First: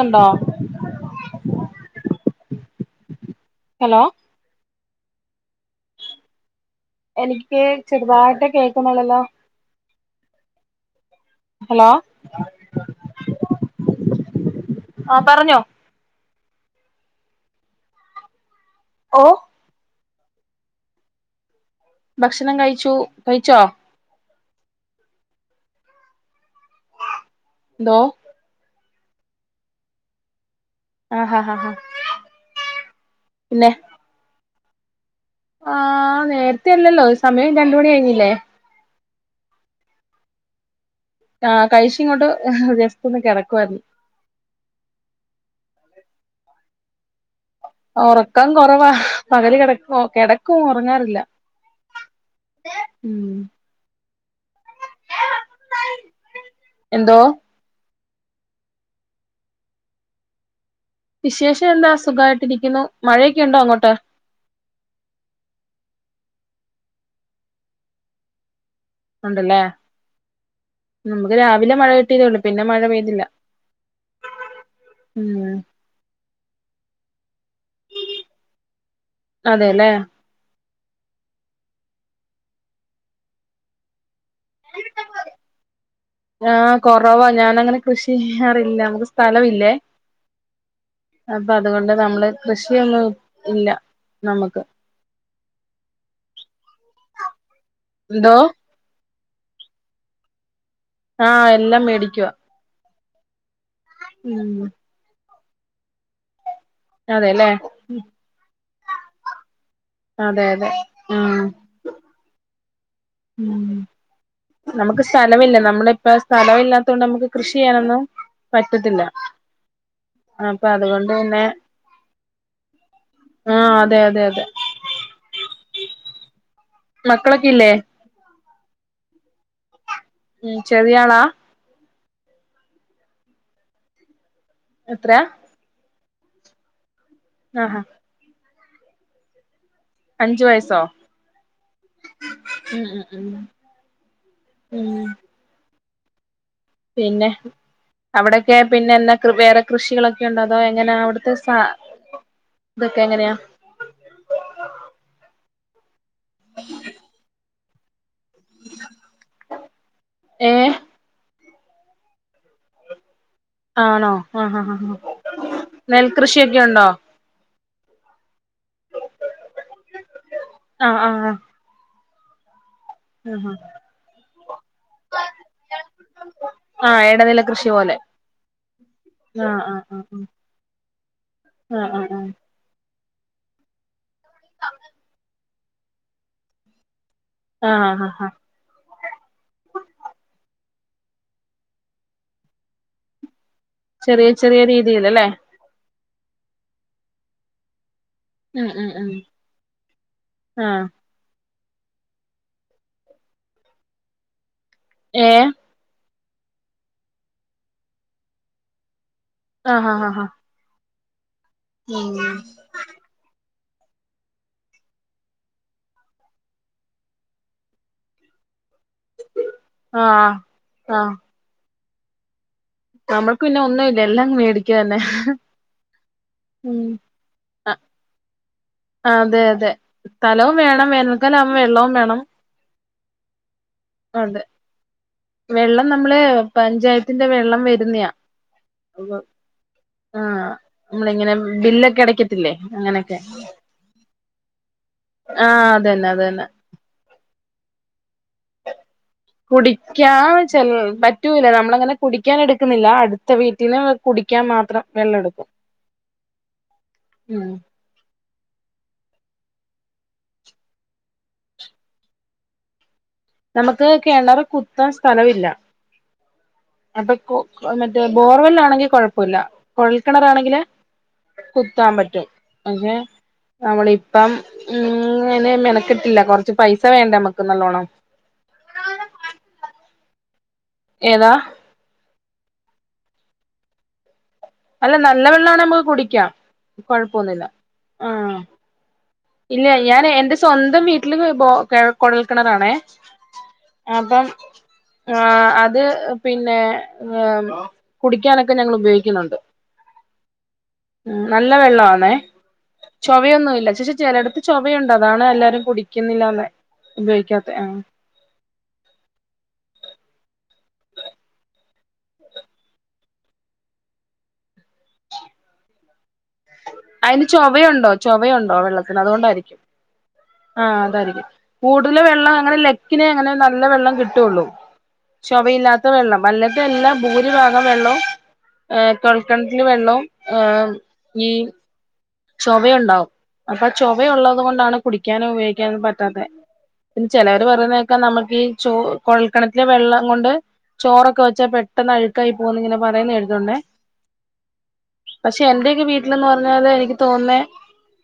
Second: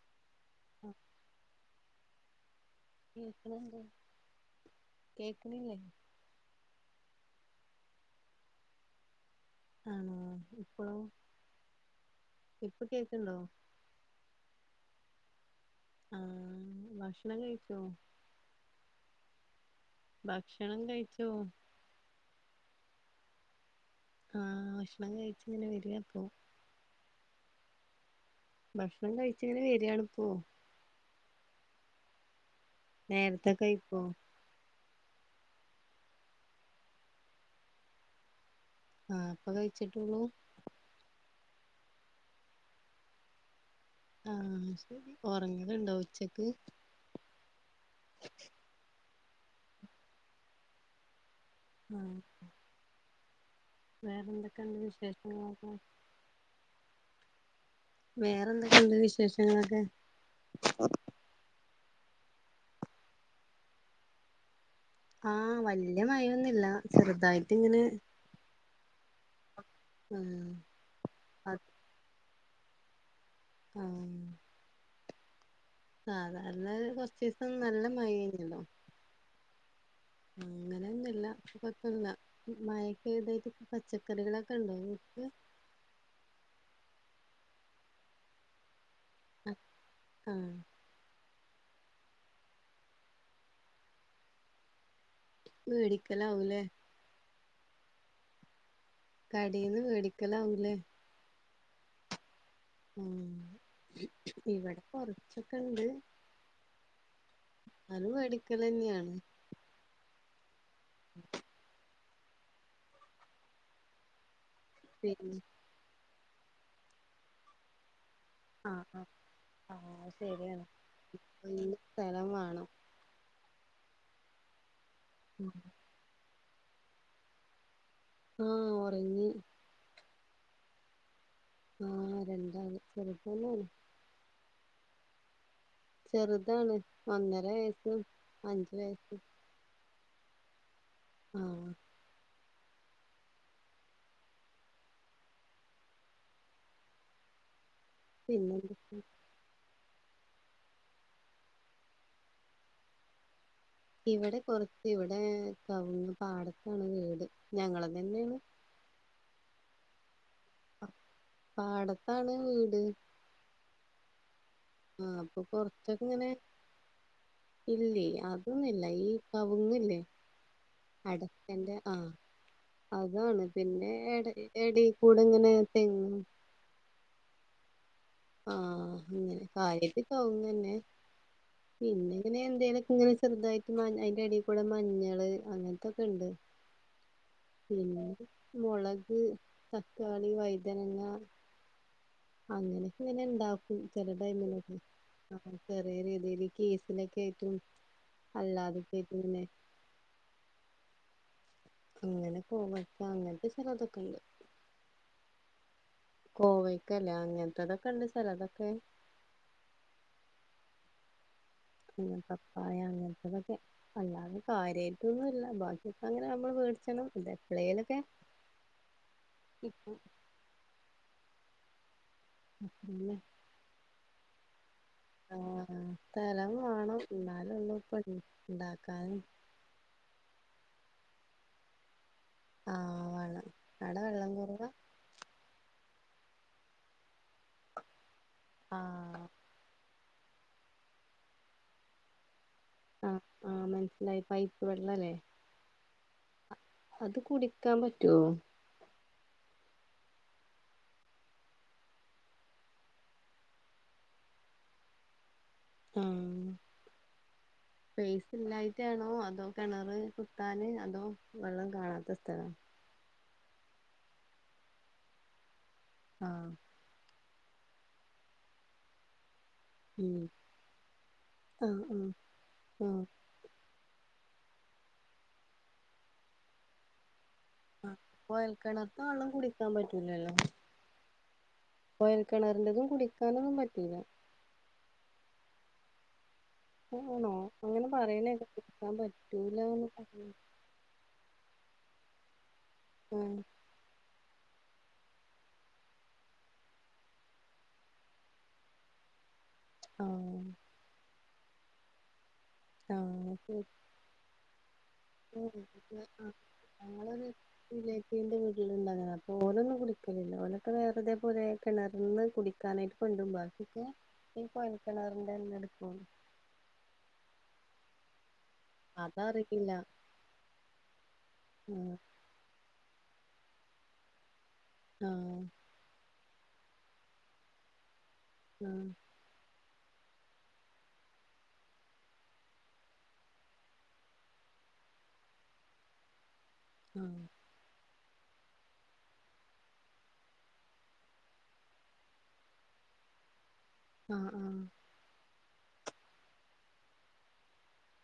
നിന്നോ ആഹ്. കേക്ക്ണിണ്ട്. ഹലോ കേക്ക്ണില്ലേ? എനിക്ക് ചെറുതായിട്ടെ കേക്കുന്നുള്ളല്ലോ. ആണോ ഇപ്പളോ? ഹലോ. ഇപ്പൊ കേക്കുന്നോ? ആഹ് പറഞ്ഞോ. ആഹ് ഭക്ഷണം കഴിച്ചോ? ഓഹ് ഭക്ഷണം കഴിച്ചോ? ഭക്ഷണം കഴിച്ചു. കഴിച്ചോ? ആഹ് ഭക്ഷണം കഴിച്ചിങ്ങനെ വരുവാ ഇപ്പൊ. എന്തോ? ഭക്ഷണം കഴിച്ചിങ്ങനെ വരുകയാണിപ്പോ. ആഹ്-ഹാ-ഹാ-ഹാ. നേരത്തെ കയിക്കോ? ആഹ് നേരത്തെ അല്ലല്ലോ സമയം രണ്ട് മണി കഴിഞ്ഞില്ലേ ആഹ് ഇപ്പ കഴിച്ചിട്ടേള്ളൂ ആഹ് കഴിച്ച് ഇങ്ങോട്ട് ആഹ് ജസ്റ്റ് ഒന്ന് കെടക്കുവാരുന്നു ആഹ് ശരി ഒറങ്ങലുണ്ടോ ഉച്ചക്ക് ഒറക്കം കുറവാ പകല് കെടക്കും കെടക്കും ഒറങ്ങാറില്ല ആഹ് ഉം വേറെ എന്തൊക്കെണ്ട് വിശേഷങ്ങളൊക്കെ എന്തോ വേറെന്തൊക്കെണ്ട് വിശേഷങ്ങളൊക്കെ വിശേഷം എന്താ സുഖായിട്ടിരിക്കുന്നു മഴയൊക്കെ ഉണ്ടോ അങ്ങോട്ട് ആഹ് വല്യ മയൊന്നുല്ല ചെറുതായിട്ട് ഇങ്ങനെ ഉണ്ടല്ലേ ആ നമുക്ക് അത് രാവിലെ മഴ കിട്ടിയതേഉള്ളൂ പിന്നെ മഴ പെയ്തില്ല ആഹ് ഉം സാധാരണ കൊറച്ചീസം നല്ല മയേരുന്നല്ലോ അതെല്ലേ ഉം അങ്ങനെന്നുല്ല ഇപ്പ കൊയപ്പല്ല മയേക്ക ഇതായിട്ട് ഇപ്പ പച്ചക്കറികളൊക്കെ ഉണ്ടോ നിങ്ങക്ക് ആഹ് കൊറവാ ഞാനങ്ങനെ കൃഷി ചെയ്യാറില്ല ഞങ്ങക്ക് സ്ഥലവില്ലേ ആഹ് അപ്പൊ അതുകൊണ്ട് നമ്മള് കൃഷിയൊന്നും ഇല്ല നമുക്ക് മേടിക്കലാവൂല്ലേ എന്തോ കടെന്ന് മേടിക്കലാവുല്ലേ ആഹ് എല്ലാം മേടിക്കുവാ ഉം ഉം ഇവിടെ കൊറച്ചൊക്കെണ്ട് അതെല്ലേ ന്നാലും വേടിക്കലെന്നെയാണ് അതെ അതെ ആഹ് ഉം നമുക്ക് പിന്നെ സ്ഥലവില്ല നമ്മള് ഇപ്പ സ്ഥലവില്ലാത്ത കൊണ്ട് നമുക്ക് കൃഷിയ്യാനൊന്നും ആഹ് ആഹ് ആഹ് ശരിയാണ് അപ്പൊ അതുകൊണ്ട് പിന്നെ ഇപ്പൊ ഈ സ്ഥലം വേണം ആഹ് അതെ അതെ അതെ ഉം മക്കളൊക്കെ ഇല്ലേ ആഹ് ഒറങ്ങി ഉം ചെറിയാളാ ആഹ് രണ്ടാള് ചെറുപ്പന്നാണ് എത്രയാ ചെറുതാണ് ഒന്നര ആഹാ വയസ്സും അഞ്ച് വയസ്സും അഞ്ചു വയസ്സോ ആഹ് ഉം ഉം ഉം ഉം പിന്നെ അവിടൊക്കെ പിന്നെന്തൊക്കെ പിന്നെ എന്താ കൃ വേറെ കൃഷികളൊക്കെ ഉണ്ടോ അതോ എങ്ങനാ അവിടുത്തെ സ ഇതൊക്കെ എങ്ങനെയാ ഇവിടെ പൊറത്ത് ഇവിടെ കവുങ്ങ് പാടത്താണ് വീട് ഞങ്ങളതന്നേണ് ഏഹ് പാടത്താണ് വീട് ആണോ ആഹ് ആഹ് ആഹ് ആഹ് അപ്പൊ പുറത്തെങ്ങനെ നെൽകൃഷിയൊക്കെ ഉണ്ടോ ഇല്ലേ അതൊന്നില്ല ഈ കവുങ്ങില്ലേ ആഹ് ആഹ് അടക് എന്റെ ആഹ് അതാണ് ആഹ് പിന്നെ എട എടെ കൂടെ ഇങ്ങനെ തെങ്ങും ആഹ് ഇടനില കൃഷി പോലെ ആഹ് അങ്ങനെ ആഹ് ആഹ് കാര്യത്തിക്കാവന്നെ ആഹ് പിന്നെ ആഹ് ആഹ് ഇങ്ങനെ എന്തേലൊക്കെ ഇങ്ങനെ ചെറുതായിട്ട് മ അയിന്റെ അടിൽ കൂടെ മഞ്ഞള് അങ്ങനത്തൊക്കെ ഉണ്ട് ആഹ് ആഹ് പിന്നെ ആഹ് ആഹ് മുളക് തക്കാളി വഴുതനങ്ങ അങ്ങനക്കെ ഇങ്ങനെ ഇണ്ടാക്കും ചില ചെറിയ ചെറിയ ടൈമിലൊക്കെ രീതിൽ അല്ലേ ചെറിയ രീതിയിൽ കേസിലൊക്കെ ആയിട്ടും അല്ല [unintelligible] ഉം ഉം ഉം അതൊക്കട്ട് തന്നെ ആഹ് അങ്ങനെ പോകും ഇപ്പം അങ്ങനത്തെ ചിലതൊക്കെ ഉണ്ട് ഏഹ് കോവയ്ക്കല്ലേ അങ്ങനത്തെതൊക്കെ ഉണ്ട് സ്ഥലതൊക്കെ ആഹ് ആഹ് ആഹാ ഉം പപ്പായാ അങ്ങനത്തതൊക്കെ അല്ലാതെ കാര്യമായിട്ട് ഒന്നും ഇല്ല ബാക്കി ഇപ്പോ അങ്ങനെ നമ്മള് മേടിച്ചണം ഇത് എപ്പളേലൊക്കെ കിട്ടും ആഹ് ആഹ് ഉം പിന്നെ നമ്മൾക്ക് പിന്നെ ഒന്നും ഇല്ല എല്ലാം മേടിക്കുക തന്നെ ആഹ് സ്ഥലം ഉം വേണം എന്നാലും ഉള്ളൂ ഇപ്പൊ ഉണ്ടാക്കാനും അതെ അതെ സ്ഥലവും വേണം വേനൽക്കാലമാകുമ്പോ വെള്ളവും വേണം ആഹ് വളം അവിടെ വെള്ളം കുറവാ വെള്ളം നമ്മള് പഞ്ചായത്തിന്റെ വെള്ളം വരുന്നയാ ആഹ് ആഹ് നമ്മളിങ്ങനെ ബില്ലൊക്കെ അടയ്ക്ക [unintelligible] ല്ലെ ആ ആഹ് മനസ്സിലായി പൈപ്പ് വെള്ളല്ലേ ആഹ് അതന്നെ അതന്നെ അത് കുടിക്കാൻ പറ്റുവോ കുടിക്കാൻ ചില പറ്റൂല നമ്മളങ്ങനെ കുടിക്കാൻ എടുക്കുന്നില്ല അടുത്ത വീട്ടിന്ന് കുടിക്കാൻ മാത്രം വെള്ളം എടുക്കും ആഹ് ഉം സ്പേസ് ഇല്ലായിട്ടാണോ അതോ കിണറ് കുത്താന് അതോ വെള്ളം കാണാത്ത സ്ഥലം നമുക്ക് കെണറ് കുത്താൻ സ്ഥലമില്ല ആഹ് അപ്പൊ മറ്റേ ബോർവെല്ലാണെങ്കിൽ കുഴപ്പമില്ല ഉം കൊഴൽക്കിണറാണെങ്കില് ആഹ് കുത്താൻ ആഹ് പറ്റും അങ്ങെ നമ്മളിപ്പം ഇങ്ങനെ മെനക്കെട്ടില്ല കൊറച്ച് പൈസ വേണ്ട നമുക്ക് നല്ലോണം കുഴൽക്കിണറത്തെ വെള്ളം കുടിക്കാൻ പറ്റൂല്ലല്ലോ ഏതാ കുഴൽ കിണറിന്റെതും കുടിക്കാനൊന്നും പറ്റൂല്ല അല്ല നല്ല വെള്ളമാണേ നമുക്ക് കുടിക്കാം കുഴപ്പൊന്നുമില്ല ആഹ് [unintelligible] പറ്റുമോ ഇല്ല ഞാൻ എന്റെ സ്വന്തം വീട്ടില് ബോ കുഴൽക്കിണറാണേ ഉം അപ്പം ആഹ് അത് പിന്നെ വേണോ കുടിക്കാനൊക്കെ ഞങ്ങൾ ഉപയോഗിക്കുണ് ണ്ട് ആഹ് ആഹ് നല്ല വെള്ള ആന്നേ ചൊവയൊന്നുംല്ല ശെ ചെലടുത്ത് ചൊവയുണ്ട് അതാണ് എല്ലാരും കുടിക്കുന്നില്ലാന്ന് ഉപയോഗിക്കാത്തെ ആഹ് ഇന്റെ വീട്ട്ല്ണ്ടങ്ങനെ അപ്പൊ ഓലൊന്നും കുടിക്കലില്ല ഓലൊക്കെ വേറെ ഇതേപോലെ കിണർന്ന് കുടി ക്കാനായിട്ട് കൊണ്ടരും ബാക്കിയൊക്കെ ഈ കൊഴൽക്കെണറിന്റെന്ന എടുക്കും അയിന് ചൊവയുണ്ടോ ചൊവയുണ്ടോ വെള്ള ത്തിന് അതോണ്ടാരിക്കും അതറിയില്ല ആഹ് അതായിരിക്കും ആഹ് കൂടുതൽ വെള്ളം അങ്ങനെ ല ക്കിനെ അങ്ങനെ നല്ല വെള്ളം കിട്ടൊള്ളൂ ആഹ് ശൊവയില്ലാത്ത വെള്ളം അല്ലത്തെ എല്ലാം ഭൂരിഭാഗം വെള്ളവും ആഹ് ഏഹ് കെ കെണറ്റില് വെള്ളം ഏഹ് ഈ ചൊവയുണ്ടാവും അപ്പൊ ചൊവയുള്ളത് കൊണ്ടാണ് കുടിക്കാനും ഉപയോഗിക്കാനും പറ്റാത്തെ പിന്നെ ചെലവർ പറയുന്നേക്കാ നമുക്ക് ഈ ചോ കൊഴൽക്കിണറ്റിലെ വെള്ളം കൊണ്ട് ചോറൊക്കെ വെച്ചാ പെട്ടെന്ന് അഴുക്കായി പോകുന്ന് ഇങ്ങനെ പറയുന്നെ കേട്ടിട്ടുണ്ടേ ആഹ് ആഹ് പക്ഷെ എന്റെയൊക്കെ വീട്ടില് ന്ന് പറഞ്ഞാല് എനിക്ക് തോന്നേ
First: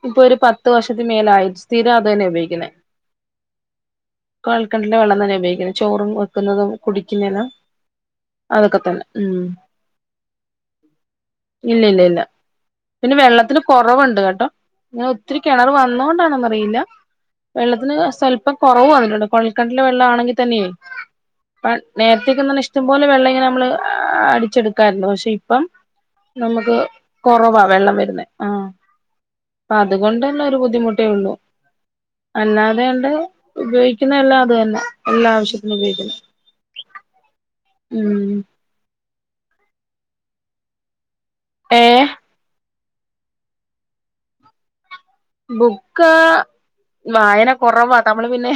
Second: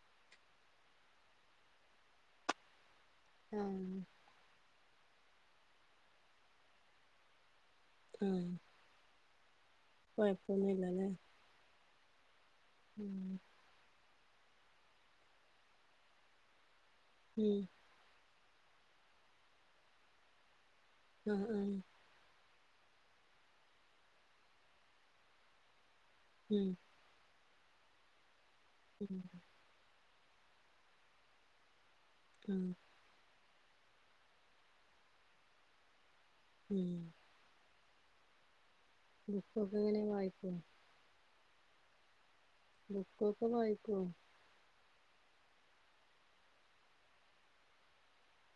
ഇപ്പൊ ഒരു പത്ത് വർഷത്തി മേലായി സ്ഥിരം അത് തന്നെ ഉപയോഗിക്കുന്നേ ആഹ് കൊയൽക്കിണറിലെ വെള്ളം തന്നെ ഉപയോഗിക്കുന്നത് ചോറും വെക്കുന്നതും കുടിക്കുന്നെല്ല അതൊക്കെ തന്നെ ഉം കൊയപ്പൊന്നും ഇല്ലല്ലെ ഇല്ല ഇല്ല ഇല്ല പിന്നെ വെള്ളത്തിന് കൊറവുണ്ട് കേട്ടോ ഇങ്ങനെ ഒത്തിരി കെണർ വന്നോണ്ടാണോന്നറിയില്ല ഉം വെള്ളത്തിന് സ്വല്പ്പം കൊറവു വന്നിട്ടുണ്ട് കൊഴൽക്കിണറിലെ വെള്ള ആണെങ്കി തന്നെയേ ആഹ് ആഹ് നേരത്തേക്കെന്നെ ഇഷ്ടം പോലെ വെള്ളം ഇങ്ങനെ നമ്മള് അടിച്ചെടുക്കായിരുന്നു പക്ഷെ ഇപ്പം ഉം നമുക്ക് കൊറവാ വെള്ളം വരുന്നെ ആഹ് ഉം പ്പ അതുകൊണ്ടന്നൊരു ബുദ്ധിമുട്ടേ ഒള്ളൂ ആഹ് അല്ലാതെണ്ട് ഉപയോഗിക്കുന്നെല്ലാം അത് തന്നെ എല്ലാ ആവശ്യത്തിനും ഉപയോഗിക്കുന്നെ ഉം ഉം ബുക്കൊക്കെ എങ്ങനെ വായിക്കോ ഏഹ് ബുക്കൊക്കെ വായിക്കുവോ ബുക്ക് വായന കൊറവാ അത് നമ്മള് പിന്നെ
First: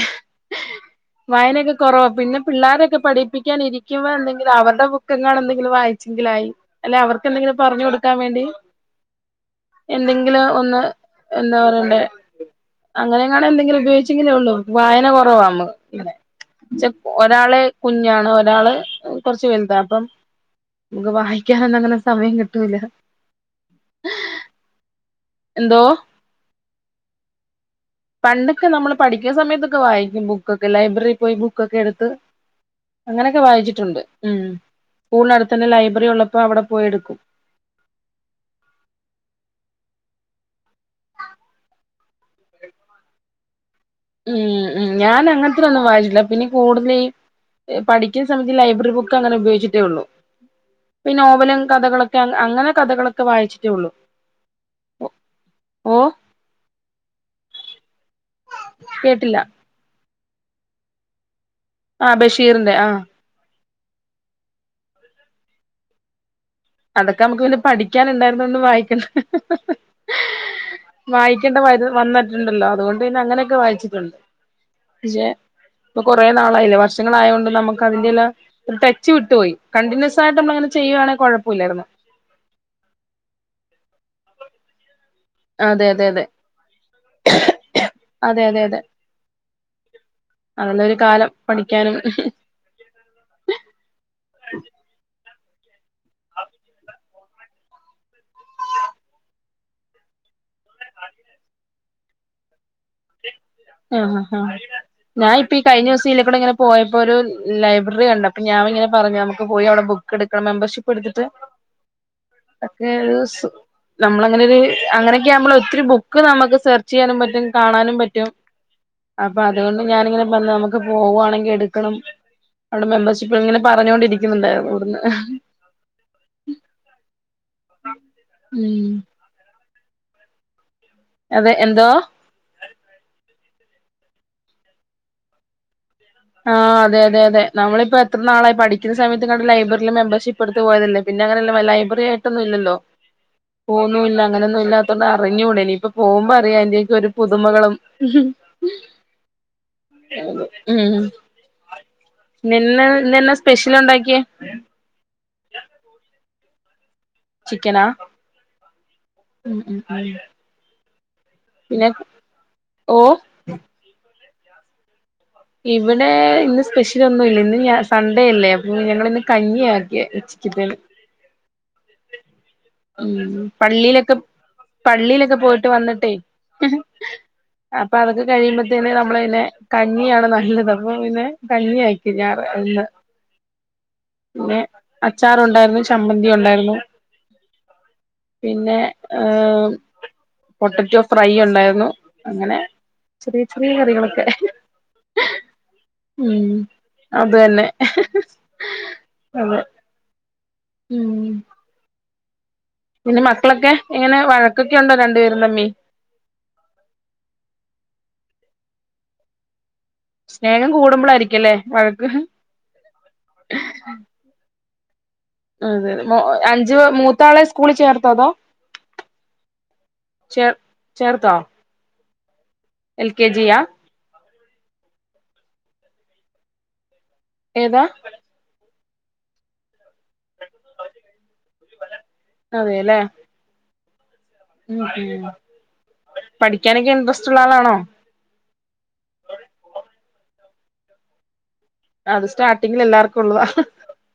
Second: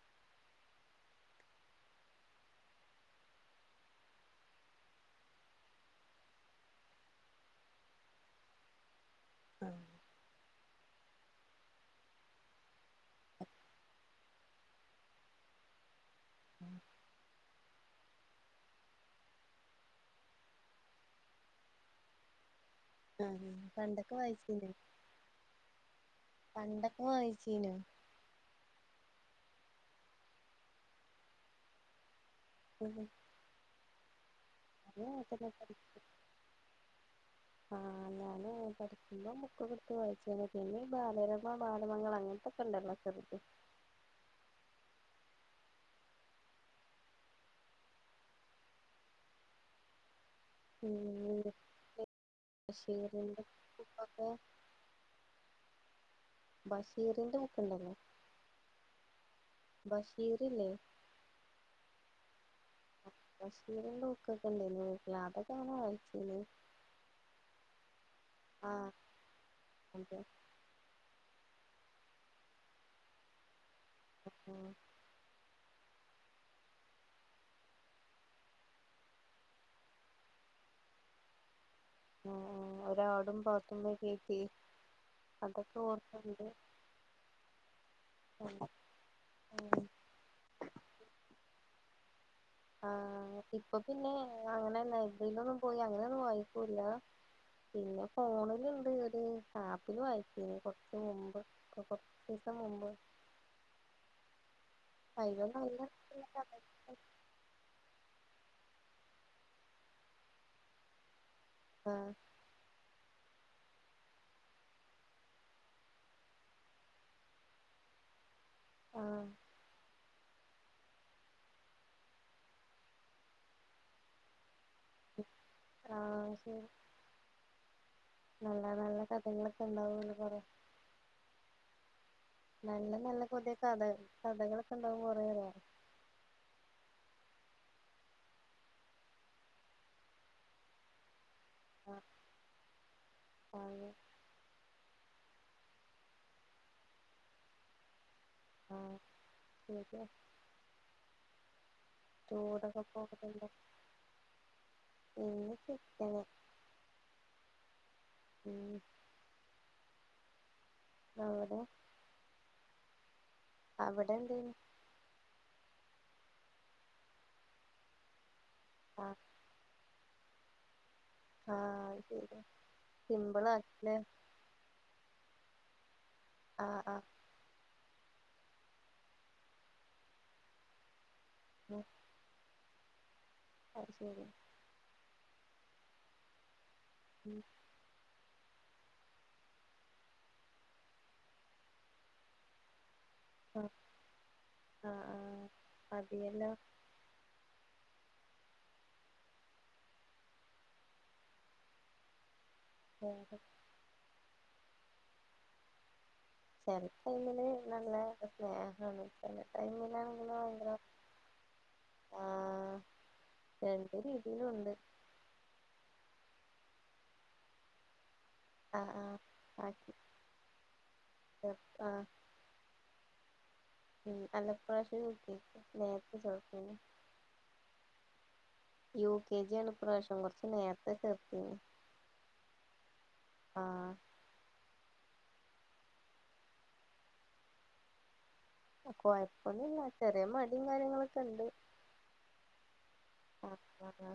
[inaudible] വായനൊക്കെ കൊറവാ പിന്നെ പിള്ളോരൊക്കെ പഠിപ്പിക്കാൻ ഇരിക്കുമ്പോ എന്തെങ്കിലും അവരുടെ ബുക്കെങ്ങാനും എന്തെങ്കിലും വായിച്ചെങ്കിലായി അല്ലെ അവർക്ക് എന്തെങ്കിലും പറഞ്ഞു കൊടുക്കാൻ വേണ്ടി ആഹ് എന്തെങ്കിലും ഒന്ന് എന്താ പറയണ്ടെ അങ്ങനെങ്ങാനും എന്തെങ്കിലും ഉപയോഗിച്ചെങ്കിലേ ഉള്ളൂ വായന കൊറവാ നമ്മുക്ക് ഉം ഒരാള് കുഞ്ഞാണ് ഒരാള് കൊറച്ച് വലുതാ അപ്പം നമുക്ക് വായിക്കാനൊന്നും അങ്ങനെ സമയം കിട്ടൂല ആഹ് ആഹ് പണ്ടൊക്കെ വായിച്ചിനൊ എന്തോ പണ്ടൊക്കെ വാങ്ങിച്ചീനോ? പണ്ടൊക്കെ നമ്മള് പഠിക്കുന്ന സമയത്തൊക്കെ വായിക്കും ബുക്കൊക്കെ ലൈബ്രറി പോയി ബുക്കൊക്കെ എടുത്ത് ആഹ് അങ്ങനൊക്കെ വായിച്ചിട്ടുണ്ട് ഉം സ്കൂളി നടുത്ത് തന്നെ ലൈബ്രറി ഉള്ളപ്പോ അവിടെ പോയി എടുക്കും ആഹ് ഞാന് പഠിക്കുമ്പോ ബുക്കോക്കെ എടുത്ത് വായിച്ചീനി പിന്നെ ഈ ബാലരമ, ബാലമംഗളം അങ്ങൻത്തെക്കെ ഇണ്ടല്ലോ ചെറുത് ഉം ഉം ഞാൻ അങ്ങൻത്തെ തോന്നും വായിച്ചിട്ടില്ല പിന്നെ കൂടുതല് ഈ പഠിക്കുന്ന സമയത്ത് ലൈബ്രറി ബുക്ക് അങ്ങനെ ഉപയോഗിച്ചിട്ടേ ഒള്ളൂ ഈ ഉം നോവലും കഥകളൊക്കെ അങ്ങ അങ്ങനെ കഥകളൊക്കെ ബഷീറിന്റെ വായിച്ചിട്ടേ ഒള്ളു ബുക്കൊക്കെ ബഷീറിന്റെ ബുക്ക്ണ്ടല്ലോ കേട്ടില്ല ബഷീറ് ല്ലേ ആഹ് ബഷീറിന്റെ ആഹ് ബഷീറിന്റെ ബുക്കൊക്കെ ഇണ്ടേനി അതൊക്കെ ഇങ്ങനെ വായിച്ചീനി അതൊക്കെ നമ്മക്ക് പിന്നെ പഠിക്കനുണ്ടായിരുന്നോണ്ട് ആഹ് വായിക്കണ്ട അതെ വായിക്കേണ്ട വ വന്നിട്ടുണ്ടല്ലോ അതുകൊണ്ട് പിന്നെ അങ്ങനെക്കെ വായിച്ചിട്ടുണ്ട് [unintelligible] പക്ഷെ ഇപ്പൊ കൊറെ നാളായില്ലേ വർഷങ്ങളായോണ്ട് നമ്മക്ക് അതിന്റെല്ല ഒരു ടച്ച് വിട്ടുപോയി കണ്ടിന്യൂസ് ആയിട്ട് നമ്മളങ്ങനെ ചെയ്യുവാണെ കോഴപ്പല്ലായിരുന്നു ആഹ് ഒരാടും പാത്തുമ്പോ കേറ്റി അതൊക്കെ അതെ അതെ അതെ ഓർമ്മണ്ട് അതെ അതെ അതെ ആഹ് അങ്ങനോരു കാലം പഠിക്കാനും ആഹ് ഇപ്പൊ പിന്നെ അങ്ങനെ ലൈബ്രറിലൊന്നും പോയി അങ്ങനെന്നും വായിക്കൂല പിന്നെ ഫോണില്ണ്ട് ഒരു ആപ്പില് വായിച്ചീനി കോർച്ച് മുമ്പ് പ്പോ കൊർച്ചീസം മുമ്പ് ആഹ് ആഹ് ആഹ് ഞാൻ ഇപ്പൊ ഈ അയിലൊന്നും നല്ല കഴിഞ്ഞ ദിവസം ഇയ്ലുകുടെ ഇങ്ങനെ പോയപ്പോ ഒരു ലൈബ്രറി കണ്ടപ്പം ഞാനിങ്ങനെ പറഞ്ഞു നമക്ക് പോയി അവിടെ ബുക്ക് എടുക്കണം മെമ്പർഷിപ്പ് എടുത്തിട്ട് ആഹ് [unintelligible] നമ്മള് അങ്ങനെ ഒര് അങ്ങനെക്കെ ആവുമ്പള് ഒത്തിരി ബുക്ക് നമുക്ക് സെർച്ച് ചെയ്യാനും പറ്റും കാണാനും പറ്റും. ആഹ് അപ്പ അതുകൊണ്ട് ഞാനിങ്ങനെ [unintelligible] ക്കെ പോവാണെങ്കി എടുക്കണം അവിടെ മെമ്പർഷിപ്പ് ഇങ്ങനെ പറഞ്ഞൊണ്ടിരിക്കുന്നുണ്ടായിരുന്നു ഇവടുന്ന് ഉം ആഹ് ശെരി [unintelligible] നല്ല നല്ല കഥകളൊക്കെ ഇണ്ടാവല്ലോ കൊറെ അതെ എന്തോ? നല്ല നല്ല പുതിയ കഥ കഥകളൊക്കെ ഇണ്ടാവും കൊറെ [unintelligible] ആഹ് അതെ അതെ അതെ നമ്മളിപ്പോ എത്ര നാളായി പഠിക്കുന്ന സമയത്ത് ഇങ്ങാണ്ട് ലൈബ്രറില് മെമ്പർഷിപ്പ് എടുത്ത് പോയതല്ലേ. പിന്നെ അങ്ങനെല്ല ലൈബ്രറി ആയിട്ടൊന്നും ഇല്ലല്ലോ ആ പോകുന്നുല്ല അങ്ങനൊന്നുല്ല പ്പന്നു അറിഞ്ഞുടാ ഇനിപ്പ പോകുമ്പോ അറിയ എന്തെങ്കി ഒരു പുതുമകളും ആഹ് [unintelligible] ഉം ഉം [unintelligible] ടൂറൊക്കെ ഇന്ന് ന്നാ പോകലുണ്ടോ സ്പെഷ്യല് ഉണ്ടാക്കിയേ? ഇന്ന് ചിക്കൻ ചിക്കനാ? ഉം [unintelligible] അവിടേ പിന്നെ ഓഹ്. അവിടെ എന്തേനു? ഇവിടെ ഇന്ന് സ്പെഷ്യൽ ഒന്നും ഇല്ല ഇന്ന് സൺഡേ അല്ലേ അപ്പൊ ആ ഞങ്ങളിന്ന്. കഞ്ഞി ആകിയ വെച്ചിട്ടിള്ളത്. ആഹ് ശരി ഉം സിമ്പൾ ആക് ല്ലേ. പള്ളിയിലൊക്കെ പള്ളിയിലൊക്കെ പോയിട്ട് വന്നിട്ട്. ആഹ് ആഹ്. അപ്പൊ അതൊക്കെ കഴിയുമ്പത്തേൻ നമ്മള പിന്നെ കഞ്ഞിയാണ് നല്ലത് അപ്പൊ പിന്നെ കഞ്ഞി ഉം [unintelligible] അത് ശരി. പിന്നെ അച്ചാറുണ്ടായിരുന്നു ചമ്മന്തി ഉണ്ടായിരുന്നു. ഉം പിന്നെഉം പൊട്ടറ്റോ ഫ്രൈ ഉണ്ടായിരുന്നു അങ്ങനെ ചെറിയ ചെറിയ കറികളൊക്കെ. ആഹ് ആഹ് മതിയല്ലോ ഉം അത് തന്നെ അതെ. ഉം പിന്നെ വേറെ മക്കളൊക്കെ എങ്ങനെ വഴക്കൊക്കെ ഉണ്ടോ രണ്ടുപേരും തമ്മി ചില ടൈമില് നല്ല സ്നേഹാണ് ചില ടൈമിലാണ് സ്നേഹം [unintelligible] കൂടുമ്പോളായിരിക്കുംല്ലേ വഴക്ക് ആഹ് രണ്ട് രീതിയിലും ഉണ്ട് ആഹ് അതെ അഞ്ച് മൂത്താളെ സ്കൂളിൽ ചേർത്തോതോ ആഹ് ആഹ് ആക്കി ചേർത്തോ എൽ കെ ജിയാ ഉം അല്ല ഇപ്രാവശ്യം യുകെജിയാ നേരത്തെ ചേർത്തിനി ഏതാ യു കെ ജിയാണ് ഇപ്രാവശ്യം കുറചു നേരത്തെ ചേർത്തിന് അതെല്ലേ ആഹ് ആഹാ പഠിക്കാനൊക്കെ ഇൻട്രസ്റ്റ് ഉള്ള ആളാണോ കുഴപ്പൊന്നില്ല ചെറിയ മടിയും കാര്യങ്ങളൊക്കെ ഉണ്ട് അത് സ്റ്റാർട്ടിങ്ങിൽ എല്ലാർക്കും ഉള്ളതാ ആഹ്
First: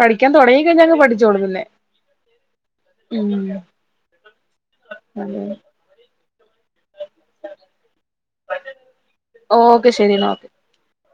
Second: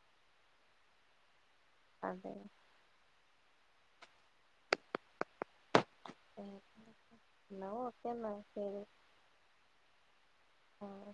പഠിക്കാൻ തുടങ്ങി കഴിഞ്ഞാ അങ്ങ് പഠിച്ചോളും പിന്നെ അതെ ഉം അതെ എന്നാ ഓക്കേന്ന ശെരി ഓ ഓക്കെ ശരി എന്നാ ഓക്കെ ആഹ്